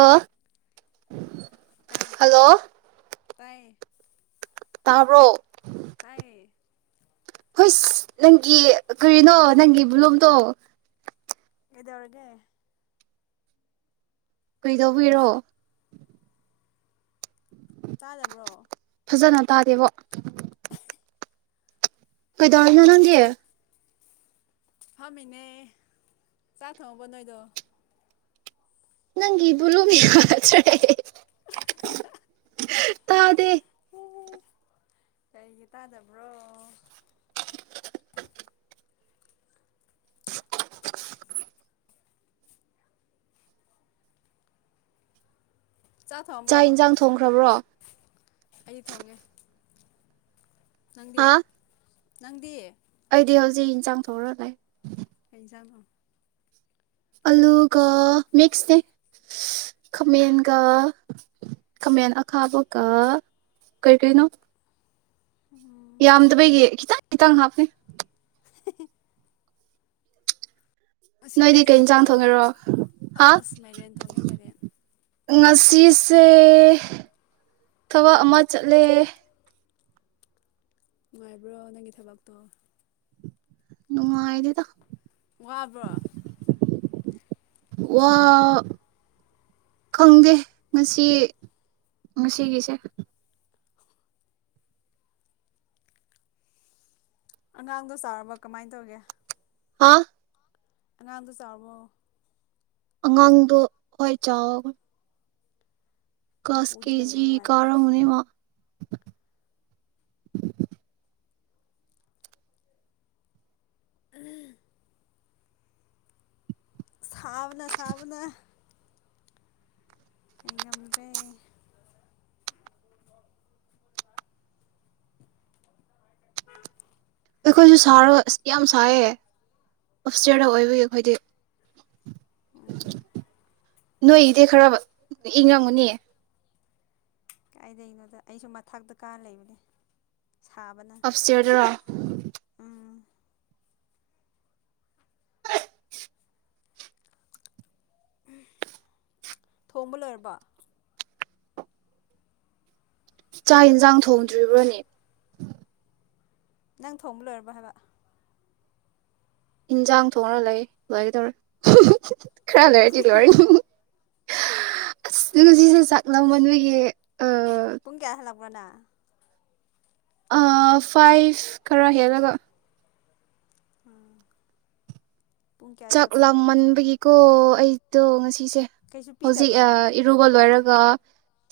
ꯑꯥ hello ꯇꯥꯌꯦ ꯇꯥꯕ꯭ꯔꯣ ꯑꯁ ꯅꯪꯒꯤ ꯀꯔꯤꯅꯣ ꯅꯪꯒꯤ ꯕ꯭ꯂꯨꯝꯗꯣ ꯀꯩꯗꯩꯔꯒꯦ ꯀꯩꯗꯧꯕꯩꯔꯣ ꯇꯥꯗꯕ꯭ꯔꯣ ꯐꯖꯅ ꯇꯥꯗꯦꯕꯣ ꯀꯩꯗꯧꯔꯤꯅꯣ ꯅꯪꯗꯤ ꯐꯝꯃꯤꯅꯦ ꯆꯥꯛ ꯊꯣꯡꯕ ꯅꯣꯏꯗꯣ ꯅꯪꯒꯤ ꯕꯣꯂꯨꯝ ꯌꯥꯗ꯭ꯔꯦ [inaudible] ꯇꯥꯗꯦ ꯑꯣ ꯀꯩꯒꯤ ꯇꯥꯗꯕ꯭ꯔꯣ ꯆꯥꯛ ꯏꯟꯖꯥꯡ ꯊꯣꯡꯈ꯭ꯔꯕ꯭ꯔꯣ ꯑꯩꯗꯤ ꯊꯣꯡꯉꯦ ꯅꯪꯗꯤ ꯍꯥ ꯅꯪꯗꯤ ꯑꯩꯗꯤ ꯍꯧꯖꯤꯛ ꯏꯟꯁꯥꯡ ꯊꯣꯔꯛ ꯉꯩ ꯀꯩ ꯖꯥꯡꯅꯣ ꯑꯂꯨꯒ ꯃꯤꯛꯁꯅꯦ ꯈꯃꯦꯟꯒ ꯈꯥꯃꯦꯟ ꯑꯈꯥꯕꯒ ꯀꯩꯀꯩꯅꯣ [inaudible] ꯌꯥꯝꯗꯕꯩꯒꯤ ꯈꯤꯇꯪ ꯈꯤꯇꯪ ꯍꯥꯞꯄꯦ ꯉꯁꯤ ꯅꯣꯏꯗꯤ ꯀꯥꯏ ꯀꯩ ꯌꯦꯟꯁꯥꯡ ꯆꯠꯄ꯭ꯔꯣ ꯊꯣꯡꯉꯦꯔꯣ ꯍꯥ ꯑꯁ ꯃꯥꯏꯔꯦꯟ ꯊꯣꯡꯉꯦ ꯃꯥꯏꯔꯦꯟ ꯉꯁꯤꯁꯦ ꯊꯕꯛ ꯑꯃ ꯆꯠꯂꯦ ꯅꯨꯉꯥꯏꯕ꯭ꯔꯣ ꯅꯪꯒꯤ ꯊꯕꯛꯇꯣ ꯅꯨꯡꯉꯥꯏꯗꯦꯗ ꯋꯥꯕ꯭ꯔꯣ ꯋꯥ ꯈꯪꯗꯦ ꯉꯁꯤ ꯉꯁꯤꯒꯤꯁꯦ ꯑꯉꯥꯡꯗꯣ ꯆꯥꯎꯔꯕ ꯀꯃꯥꯏꯅ ꯇꯧꯒꯦ ꯍꯥꯥ ꯑꯉꯥꯡꯗꯣ ꯆꯥꯎꯕ꯭ꯔꯣ ꯑꯉꯥꯡꯗꯣ ꯍꯣꯏ ꯆꯥꯎ ꯀꯂꯁ ꯃꯄꯨꯗꯤ ꯀꯦ ꯂꯩꯕ꯭ꯔꯣ ꯖꯤ ꯅꯨꯡꯉꯥꯏꯕ꯭ꯔꯣ ꯀꯥꯔꯝꯒꯅꯤ ꯃꯥ ꯁꯥꯕꯅ ꯁꯥꯕꯅ ꯑꯩ ꯉꯝꯗ꯭ꯔꯦ ꯑꯩꯈꯣꯏꯁꯨ ꯁꯥꯔꯒ ꯑꯁ ꯌꯥꯝ ꯁꯥꯏꯌꯦ ꯑꯞꯢꯁꯇ꯭ꯔꯗ ꯑꯣꯏꯕꯒꯤ ꯑꯩꯈꯣꯏꯗꯤ ꯎꯝ ꯅꯣꯏꯒꯤꯗꯤ ꯈꯔ ꯏꯪꯉꯝꯒꯅꯤ ꯀꯥꯏꯗꯩꯅꯣꯗ ꯑꯩꯁꯨ ꯃꯊꯥꯛꯇ ꯀꯥꯔ ꯂꯩꯕꯅꯦ ꯁꯥꯕꯅ ꯑꯞꯁꯇꯤꯌꯔꯗꯔꯣ ꯎꯝ ꯊꯣꯡꯕ ꯂꯣꯏꯔꯕꯣ ꯆꯥꯛ ꯏꯟꯁꯥꯡ ꯊꯣꯡꯗ꯭ꯔꯤꯕ꯭ꯔꯣꯅꯦ ꯅꯪ ꯊꯣꯡꯕ ꯂꯣꯏꯔꯕꯣ ꯍꯥꯏꯕ ꯏꯟꯁꯥꯡ ꯊꯣꯡꯔ ꯂꯩ ꯂꯣꯢꯒꯗꯣꯔꯦ ꯍꯨꯝ ꯍꯨꯝ ꯈꯔ ꯂꯔꯗꯤ ꯂꯣꯢꯔꯅꯤ ꯍꯤ ꯍꯤ ꯑꯁ ꯉꯥꯁꯤꯁꯨ ꯆꯥꯛꯂꯝꯃꯟꯕꯒꯤ ꯄꯨꯨꯡ ꯀꯌꯥ ꯍꯂꯛ ꯉꯟꯅꯥ ꯑ ꯐꯥꯏꯚ ꯈꯔ ꯍꯜꯂꯒ ꯑꯥ ꯆꯥꯛ ꯂꯥꯃꯟꯕꯒꯤ ꯀꯣ ꯑꯩꯗꯣ ꯉꯁꯤ ꯁꯤꯁꯦ ꯀꯩꯁꯨ ꯍꯧꯖꯤꯛ ꯄꯤꯗꯕ꯭ꯔꯥ ꯃꯣꯏ ꯏꯔꯨꯕ ꯂꯣꯏꯔꯒ ꯑꯗꯨꯒ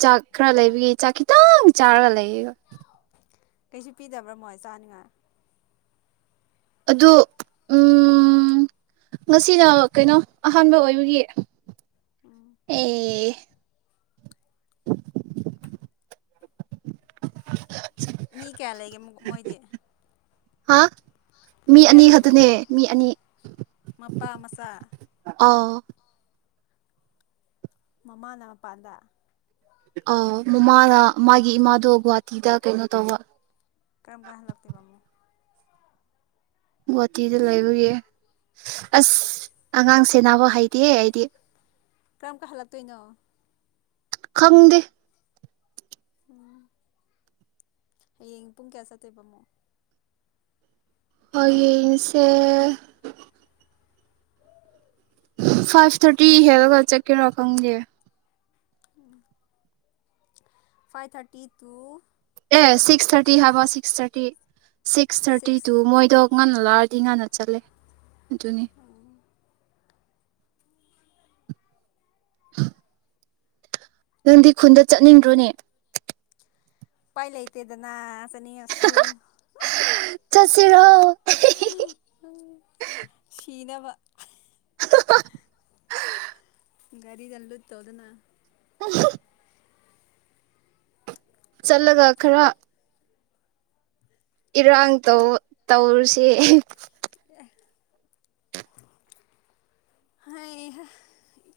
ꯆꯥꯛ ꯈꯔ ꯂꯩꯕꯒꯤ ꯆꯥꯛ ꯈꯤꯇꯪ ꯆꯥꯔꯒ ꯂꯩꯌꯦꯒ ꯀꯩꯁꯨ ꯄꯤꯗꯕ꯭ꯔꯥ ꯃꯣꯏ ꯆꯥꯅꯤꯉꯥꯏ ꯑꯗꯨ ꯎꯝ ꯉꯁꯤꯅ ꯀꯩꯅꯣ ꯑꯍꯥꯟꯕ ꯑꯣꯏꯕꯒꯤ ꯎꯝ ꯑꯦ [unintelligible] ꯃꯤ ꯀꯌꯥ ꯂꯩꯒꯦ ꯃꯣꯏꯗꯤ ꯍꯥ ꯃꯤ ꯀꯌꯥ ꯑꯅꯤ ꯈꯛꯇꯅꯦ ꯂꯩꯕ꯭ꯔꯕ ꯃꯤ ꯑꯅꯤ ꯃꯄꯥ ꯃꯆꯥ ꯑꯧ ꯃꯃꯥꯅ ꯃꯄꯥꯥꯟꯗ ꯑꯥ ꯃꯃꯥꯅ ꯃꯥꯒꯤ ꯏꯃꯥꯗꯣ ꯒꯨꯍꯥꯇꯤꯗ ꯀꯩꯅꯣ ꯇꯧꯕ ꯀꯔꯝꯀꯥꯟ ꯍꯟꯂꯛ ꯇꯣꯢꯕ ꯑꯃꯨꯛ ꯒꯨꯍꯥꯇꯤꯗ ꯂꯩꯕꯒꯤ ꯑꯁ ꯑꯉꯥꯡ ꯁꯦꯅꯕ ꯍꯩꯇꯦ ꯑꯩꯗꯤ ꯀꯔꯝ ꯀꯟ ꯍꯜꯂꯛ ꯇꯣꯏꯅꯣ ꯈꯪꯗꯦ ꯎꯝ ꯍꯌꯦꯡ ꯄꯨꯡ ꯀꯌꯥ ꯆꯠꯇꯣꯏꯕ ꯑꯃꯨꯛ ꯍꯥꯌꯦꯡꯁꯦ ꯐꯥꯏꯚ ꯊꯥꯔꯇꯤ ꯍꯦꯜꯂꯒ ꯆꯠꯀꯦꯔꯥ ꯈꯪꯗꯦ [unintelligible] ꯐꯥꯏꯚ ꯊꯥꯔꯇꯤ ꯇꯨ ꯑꯦ ꯀꯌꯥꯐꯥꯎ ꯁꯤꯛꯁ ꯊꯥꯔꯇꯤ ꯍꯥꯏꯕ six thirty six thirty two ꯃꯣꯏꯗꯣ ꯉꯥꯟꯅꯂꯥꯛꯑꯗꯤ ꯉꯥꯟꯅ ꯆꯠꯂꯦ ꯑꯗꯨꯅꯤ [inaudible] ꯅꯪꯗꯤ ꯈꯨꯟꯗ ꯆꯠꯅꯤꯡꯗ꯭ꯔꯣꯅꯦ ꯎꯄꯥꯏ ꯂꯩꯇꯦꯗꯅ ꯆꯅꯤ ꯑꯁꯨ ꯁꯤꯔꯣ ꯁꯤꯅꯕ ꯍꯥ ꯍꯥ ꯍꯥ ꯑꯥ [inaudible] ꯒꯔꯤꯒ ꯂꯨꯠ ꯇꯧꯗꯨꯅ ꯑꯍꯥ [inaudible] ꯆꯠꯂꯒ ꯈꯔ ꯏꯔꯥꯡ ꯇꯧ ꯇꯧꯔꯨꯁꯤ ꯍꯩꯩ ꯍ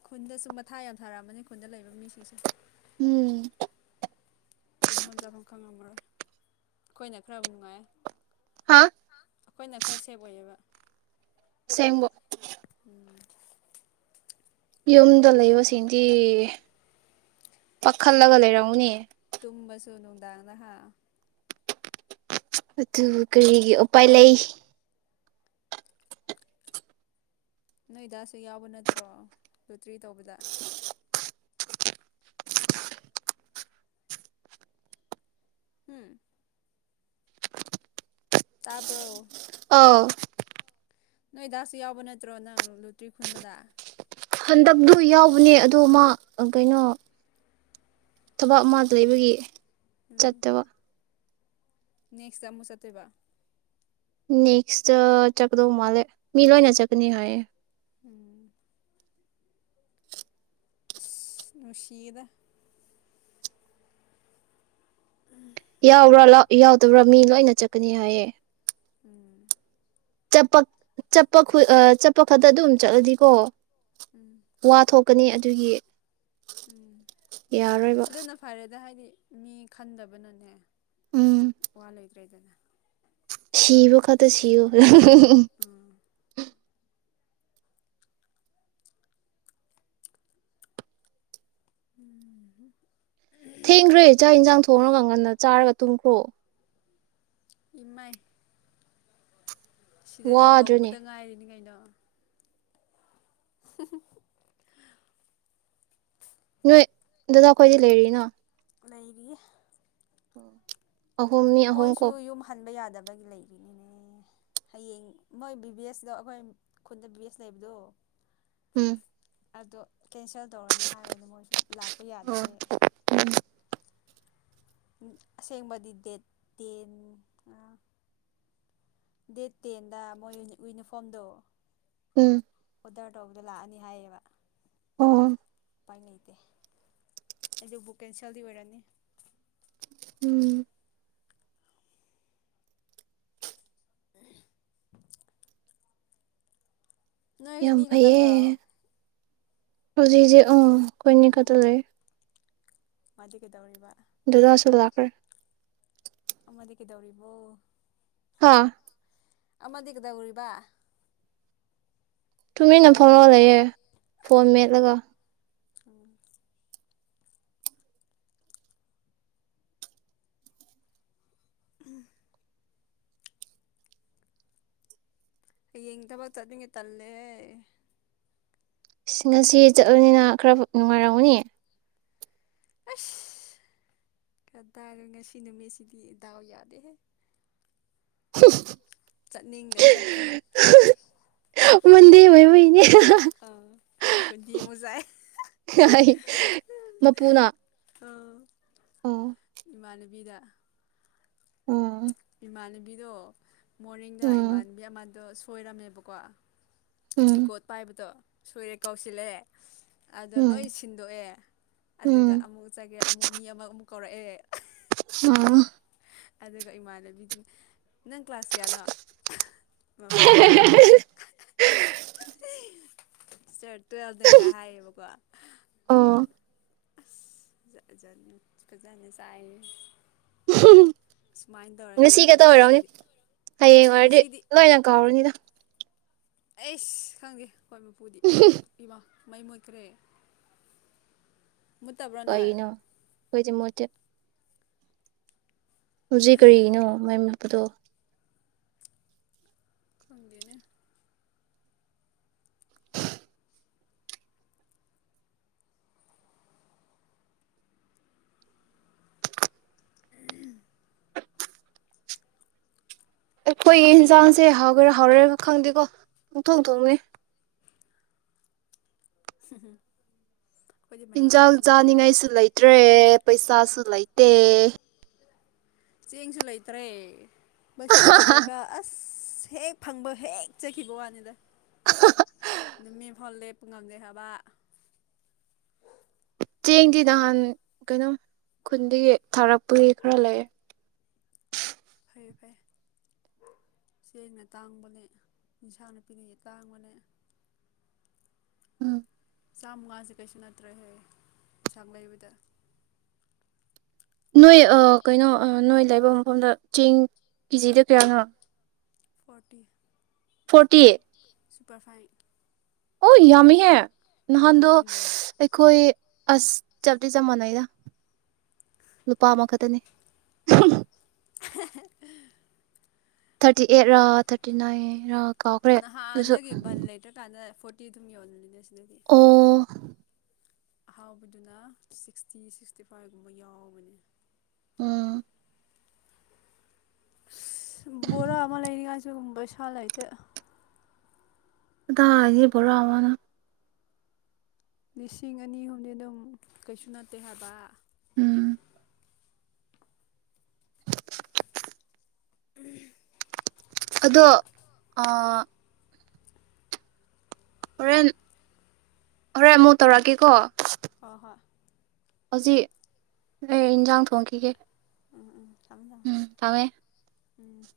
ꯈꯨꯟꯗꯁꯨ ꯃꯊꯥ ꯌꯥꯝ ꯁꯥꯔꯝꯃꯅꯤ ꯈꯨꯟꯗ ꯂꯩꯕ ꯃꯤꯁꯤꯡꯁꯨ ꯎꯝ ꯇꯨꯝꯐꯝ ꯆꯥꯐꯝ ꯈꯪꯉꯝꯃꯔꯣꯏ ꯑꯩꯈꯣꯏꯅ ꯈꯔ ꯅꯨꯡꯉꯥꯏ ꯍꯥꯥ ꯑꯩꯈꯣꯏꯅ ꯈꯔ ꯁꯦꯞ ꯑꯣꯏꯌꯦꯕ ꯁꯦꯡꯕ ꯌꯨꯝꯗ ꯂꯩꯕꯁꯤꯡꯗꯤ ꯄꯥꯈꯠꯂꯒ ꯂꯩꯔꯝꯅꯤ ꯇꯨꯝꯕꯁꯨ ꯅꯨꯡꯗꯥꯡꯗꯍꯥ ꯑꯗꯨ ꯀꯔꯤꯒꯤ ꯎꯄꯥꯏ ꯂꯩ ꯅꯣꯏ ꯗꯥꯥꯁꯨ ꯌꯥꯎꯕ ꯅꯠꯇ꯭ꯔꯣ ꯂꯣꯇ꯭ꯔꯤ ꯇꯧꯕꯗ ꯎꯝ ꯇꯥꯕ꯭ꯔꯣ ꯑꯥꯎ ꯅꯣꯏꯗꯥꯁꯨ ꯌꯥꯎꯕ ꯅꯠꯇ꯭ꯔꯣ ꯅꯪ ꯂꯨꯇ꯭ꯔꯤ ꯈꯨꯟꯕꯗ ꯍꯟꯗꯛꯇꯨ ꯌꯥꯎꯕꯅꯦ ꯑꯗꯨ ꯃꯥ ꯀꯩꯅꯣ ꯊꯕꯛ ꯑꯃꯥ ꯂꯩꯕꯒꯤ ꯎꯝ ꯆꯠꯇꯕ ꯅꯦꯛꯁꯇ ꯃꯨꯛ ꯆꯠꯇꯣꯏꯕ ꯅꯦꯛꯁ ꯇ ꯆꯠꯀꯗꯧ ꯃꯥꯂꯦ ꯃꯤꯂꯣꯏꯅ ꯆꯠꯀꯅꯤ ꯍꯥꯏꯌꯦ ꯎꯝ [inaudible] ꯏꯁ ꯅꯨꯡꯁꯤꯌꯦꯗ ꯎꯝ [inaudible] ꯌꯥꯎꯕ꯭ꯔꯥ ꯂ ꯌꯥꯎꯗꯕ꯭ꯔꯥ ꯃꯤ ꯂꯣꯏꯅ ꯆꯠꯀꯅꯤ ꯍꯥꯏꯌꯦ ꯎꯝ [inaudible] ꯆꯠꯄ ꯆꯠꯄ ꯈꯨꯜ ꯑꯥ ꯆꯠꯄ ꯈꯛꯇ ꯑꯗꯨꯝ ꯆꯠꯂꯗꯤꯀꯣ ꯎꯝ ꯋꯥ ꯊꯣꯛ ꯀꯅꯤ ꯑꯗꯨꯒꯤ ꯎꯝ ꯌꯥꯔꯣꯏꯕ ꯑꯗꯨꯅ ꯐꯔꯦꯗ ꯍꯥꯏꯗꯤ ꯃꯤ ꯈꯟꯗꯕꯅꯅꯦ ꯎꯝ ꯋꯥ ꯂꯩꯇ꯭ꯔꯦꯗꯅ ꯁꯤꯕ ꯈꯇ ꯁꯤ [inaudible] ꯎꯝ ꯎꯝ ꯍꯝ ꯊꯦꯡꯈ꯭ꯔꯦ ꯆꯥꯛ ꯏꯟꯁꯥꯡ ꯊꯣꯡꯉꯒ ꯉꯟꯅ ꯆꯥꯔꯒ ꯇꯨꯝꯈ꯭ꯔꯣ ꯏꯃꯥꯏ ꯁꯤꯗꯗꯤ ꯍꯧꯕꯗ ꯋꯥꯗ꯭ꯔꯅꯦ ꯉꯥꯏꯔꯤꯅꯤ ꯀꯩꯅꯣ [inaudible] ꯅꯣꯏ ꯗꯗꯥ ꯈꯣꯏꯗꯤ ꯂꯩꯔꯤꯅꯣ ꯂꯩꯔꯤ ꯎꯝ ꯑꯍꯨꯝ ꯃꯤ ꯑꯍꯨꯝ ꯀꯣ ꯌꯨꯝ ꯍꯟꯕ ꯌꯥꯗꯕꯒꯤ ꯂꯩꯔꯤꯅꯤꯅꯦ ꯍꯌꯦꯡ ꯃꯣꯏ ꯕꯤ ꯚꯤ ꯑꯦꯁꯇꯣ ꯑꯩꯈꯣꯏ ꯈꯨꯟꯗ ꯕꯤ ꯚꯤ ꯑꯦꯁ ꯂꯩꯕꯗꯣ ꯎꯝ ꯑꯗꯣ ꯀꯦꯟꯁꯦꯜ ꯇꯧꯔꯅꯤ ꯍꯥꯏꯕꯅꯤ ꯃꯣꯏꯁꯨ ꯂꯥꯛꯄ ꯎꯝ ꯌꯥꯗꯕꯩ ꯑꯁꯦꯡꯕꯗꯤ ꯗꯦꯠ ꯇꯦꯟ ꯑ ꯗꯦꯠ ꯇꯦꯟꯗ ꯃꯣꯏ ꯎ ꯢꯌ꯭ꯨꯅꯤꯐꯣꯝꯗꯣ ꯎꯝ ꯑꯣꯔꯗꯔ ꯇꯧꯕꯗꯣ ꯂꯥꯛꯑꯅꯤ ꯍꯥꯏꯌꯦꯕ ꯑꯣ ꯑꯣ ꯎꯄꯥꯏ ꯂꯩꯇꯦ ꯑꯗꯨꯕꯨ ꯀꯦꯟꯁꯦꯜꯗꯤ ꯑꯣꯏꯔꯅꯤ ꯎꯝ ꯅꯣꯏꯑꯅꯤ ꯌꯥꯝ ꯈꯇꯪꯔꯣ ꯐꯩꯌꯦ ꯍꯧꯖꯤꯛꯁꯦ ꯎꯝ ꯈꯣꯢꯅꯤ ꯎꯝ ꯈꯛꯇ ꯂꯩ ꯃꯥꯗꯤ ꯀꯩꯗꯧꯔꯤꯕ ꯗꯥꯗꯥꯁꯨ ꯂꯥꯛꯈ꯭ꯔꯦ ꯑꯃꯗꯤ ꯀꯩꯗꯧꯔꯤꯕꯣ ꯍꯥꯥ ꯑꯃꯗꯤ ꯀꯩꯗꯧꯔꯤꯕ ꯐꯣꯟ ꯇꯨꯃꯤꯟꯅ ꯇꯧꯔ ꯐꯝꯔꯒ ꯂꯩꯕ꯭ꯔꯕ ꯂꯩꯌꯦ ꯐꯣꯟ ꯃꯦꯠꯂꯒ [inaudible] ꯍꯌꯦꯡ ꯊꯕꯛ ꯆꯠꯅꯤꯡꯉꯦ ꯇꯜꯂꯦꯍꯦ ꯢꯁ ꯉꯁꯤ ꯆꯠꯂꯕꯅꯤꯅ ꯈꯔ ꯅꯨꯡꯉꯥꯏꯔꯝꯒꯅꯤ ꯑꯁ ꯀꯗꯥꯢ ꯉꯁꯤ ꯅꯨꯃꯤꯠꯁꯤꯗꯤ ꯗꯥꯎ ꯌꯥꯗꯦꯍꯦ [inaudible] [inaudible] ꯆꯠꯅꯤꯡꯗ ꯆꯠꯄꯅꯦ ꯃꯟꯗꯦ ꯑꯣꯏꯕꯒꯤꯅꯦ ꯑꯥ ꯈꯣꯟꯊꯤ ꯑꯃꯨꯛ ꯆꯥꯏ [inaudible] ꯃꯄꯨꯅ ꯑꯥ ꯑꯣ ꯏꯃꯥꯟꯅꯕꯤꯗ ꯎꯝ ꯏꯃꯥꯟꯅꯕꯤꯗꯣ ꯃꯣꯔꯅꯤꯡꯗ ꯎꯝ ꯏꯃꯥꯟꯅꯕꯤ ꯑꯃꯗꯣ ꯁꯨ ꯑꯣꯏꯔꯝꯃꯦꯕꯀꯣ ꯎꯝ ꯔꯦꯀꯣꯔꯠ ꯄꯥꯏꯕꯗꯣ ꯁꯣꯏꯔꯦ ꯀꯧꯁꯤꯜꯂꯦ ꯑꯗ ꯂꯣꯏ ꯎꯝ ꯁꯤꯟꯗꯣꯛꯑꯦ ꯎꯝ ꯑꯗꯨꯒ ꯎꯝ ꯑꯃꯨꯛ ꯆꯪꯉꯦ ꯑꯃꯨꯛ ꯃꯤ ꯑꯃ ꯃꯨꯛ ꯀꯧꯔꯛꯑꯦ ꯑ ꯑꯗꯨꯒ ꯏꯃꯥꯟ [unintelligible] ꯅꯪ ꯀ꯭ꯂꯥꯁ ꯀꯌꯥꯅꯣ ꯃꯄꯨꯗꯨꯅ ꯆꯠ ꯇꯨꯋꯦꯜꯕꯅꯦ ꯀꯥꯏ ꯍꯥꯏꯌꯦꯕꯀꯣ ꯑꯁ ꯑꯣ ꯖꯥꯠ ꯖꯥꯠꯅꯦ ꯐꯖꯟꯗꯤ ꯆꯥꯢꯍꯦ ꯉꯁꯤꯒꯇ ꯑꯣꯏꯔꯝꯅꯤ ꯅꯦꯛꯁꯇꯗꯤ ꯍꯌꯦꯡ ꯑꯣꯏꯔꯗꯤ ꯉꯁꯤꯗꯤ ꯂꯣꯏꯅ ꯀꯥꯎꯔꯅꯤꯗ ꯑꯩꯁ ꯈꯪꯗꯦ ꯍꯣꯏ ꯃꯄꯨꯗꯤ ꯏꯃꯥ ꯃꯩ ꯃꯨꯠꯈ꯭ꯔꯦ ꯃꯨꯠꯇꯕ꯭ꯔꯥ ꯅꯣꯏ ꯀꯩꯅꯣ ꯍꯣꯏꯗꯤ ꯃꯨꯠꯇꯦ ꯍꯧꯖꯤꯛ ꯀꯔꯤꯒꯤꯅꯣ ꯃꯩ ꯃꯨꯠꯄꯗꯣ ꯈꯪꯗꯦꯅ ꯑꯩꯈꯣꯏꯒꯤ ꯍꯤꯟꯖꯥꯡꯁꯦ ꯍꯥꯎꯒꯦꯔꯥ ꯍꯥꯎꯔꯦꯢꯔ ꯈꯪꯗꯦꯀꯣ ꯄꯨꯡꯊꯣꯡ ꯊꯣꯡꯂꯦ [inaudible] ꯍꯤꯟꯖꯥꯡ ꯊꯦꯡꯅꯩ ꯃꯥꯏꯔꯦꯟ ꯆꯥꯅꯤꯡꯉꯥꯏꯁꯨ ꯂꯩꯇ꯭ꯔꯦ ꯄꯩꯁꯥꯁꯨ ꯂꯩꯇꯦ ꯆꯦꯡꯁꯨ ꯂꯩꯇꯔꯦ ꯄꯩꯁꯥꯁꯨ ꯗꯔꯀꯥꯔ ꯑꯁ ꯑꯁ ꯍꯦꯛ ꯐꯪꯕ ꯍꯦꯛ ꯆꯠꯈꯤꯕ ꯋꯥꯅꯤꯗ ꯅꯨ ꯃꯤ ꯐꯜ ꯂꯦꯞ ꯉꯝꯗꯦ ꯍꯥꯏꯕ ꯆꯦꯡꯗꯤ ꯅꯍꯥꯟ ꯀꯩꯅꯣꯝ ꯈꯨꯟꯗꯒꯤ ꯊꯥꯔꯛꯄꯒꯤ ꯈꯔ ꯂꯩ ꯐꯩ ꯐꯩ ꯆꯦꯡꯅ ꯇꯥꯡꯕꯅꯦ ꯏꯟꯁꯥꯡ ꯅꯥꯄꯤꯅ ꯇꯥꯡꯕꯅꯦ ꯎꯝ ꯆꯥꯝꯃꯉꯥꯁꯦ ꯀꯩꯁꯨ ꯅꯠꯇ꯭ꯔꯦꯍꯦ ꯌꯦꯟꯁꯥꯡ ꯂꯩꯕꯗ ꯅꯣꯏ ꯑ ꯀꯩꯅꯣ ꯅꯣꯏ ꯂꯥꯏꯕ ꯃꯐꯝꯗ ꯆꯦꯡ ꯀꯦꯖꯤꯗ ꯀꯌꯥꯅꯣ ꯐꯣꯔꯇꯤ ꯐꯣꯔꯇꯤ ꯁꯨꯄꯔ ꯐꯥꯏꯟ ꯑꯣꯢ ꯌꯥꯃꯤꯍꯦ ꯅꯍꯥꯟꯗꯣ ꯑꯗꯨꯅꯦ ꯑꯩꯈꯣꯏ ꯑꯁ ꯆꯞꯇꯤ ꯆꯞ ꯃꯥꯟꯅꯩꯗ ꯂꯨꯄꯥ ꯑꯃꯈꯇꯅꯤ [inaudible] ꯊꯥꯔꯇꯤꯑꯦꯠ ꯔ ꯊꯥꯔꯇꯤꯅꯥꯏꯟ ꯔ ꯀꯥꯎꯈ꯭ꯔꯦ ꯑꯗꯨꯁꯨ ꯅꯍꯥꯟꯗꯒꯤ ꯕꯟ ꯂꯦꯇ꯭ꯔ ꯀꯥꯟꯗ ꯐꯣꯔꯇꯤ ꯑꯗꯨꯝ ꯌꯣꯜꯂ ꯅꯣꯗꯥꯁꯦ ꯑꯗꯨꯒꯤ ꯑꯣ ꯑꯍꯥꯎꯕꯗꯨꯅ ꯁꯤꯛꯁꯇꯤ ꯁꯤꯛꯁꯇꯤ ꯐꯥꯏꯚ ꯒꯨꯝꯕ ꯌꯥꯎꯕꯅꯦ ꯎꯝ ꯕꯣꯔꯥꯥ ꯑꯃ ꯂꯩꯔꯤꯉꯩ ꯁꯤꯒꯨꯝꯕ ꯁ ꯂꯩꯇꯦ ꯀꯗꯥꯢ ꯗꯒꯤ ꯕꯣꯔꯥꯋꯥꯅ ꯂꯤꯁꯤꯡ ꯑꯅꯤ ꯑꯍꯨꯝꯗꯤ ꯑꯗꯨꯝ ꯀꯩꯁꯨ ꯅꯠꯇꯦ ꯍꯥꯏꯕ ꯎꯝ ꯎꯝ ꯑꯗꯣ ꯑꯥ ꯍꯣꯔꯦꯟ ꯍꯣꯔꯦꯟ ꯑꯃꯨꯛ ꯇꯧꯔꯛꯀꯦꯀꯣ ꯍꯣ ꯍꯣꯏ ꯍꯧꯖꯤꯛ ꯑꯩ ꯏꯟꯖꯥꯡ ꯊꯣꯡꯈꯤꯒꯦ ꯎꯝ ꯎꯝ ꯊꯝꯃꯦ ꯊꯝꯃꯦ ꯎꯝ ꯊꯝꯃꯦ ꯎꯝ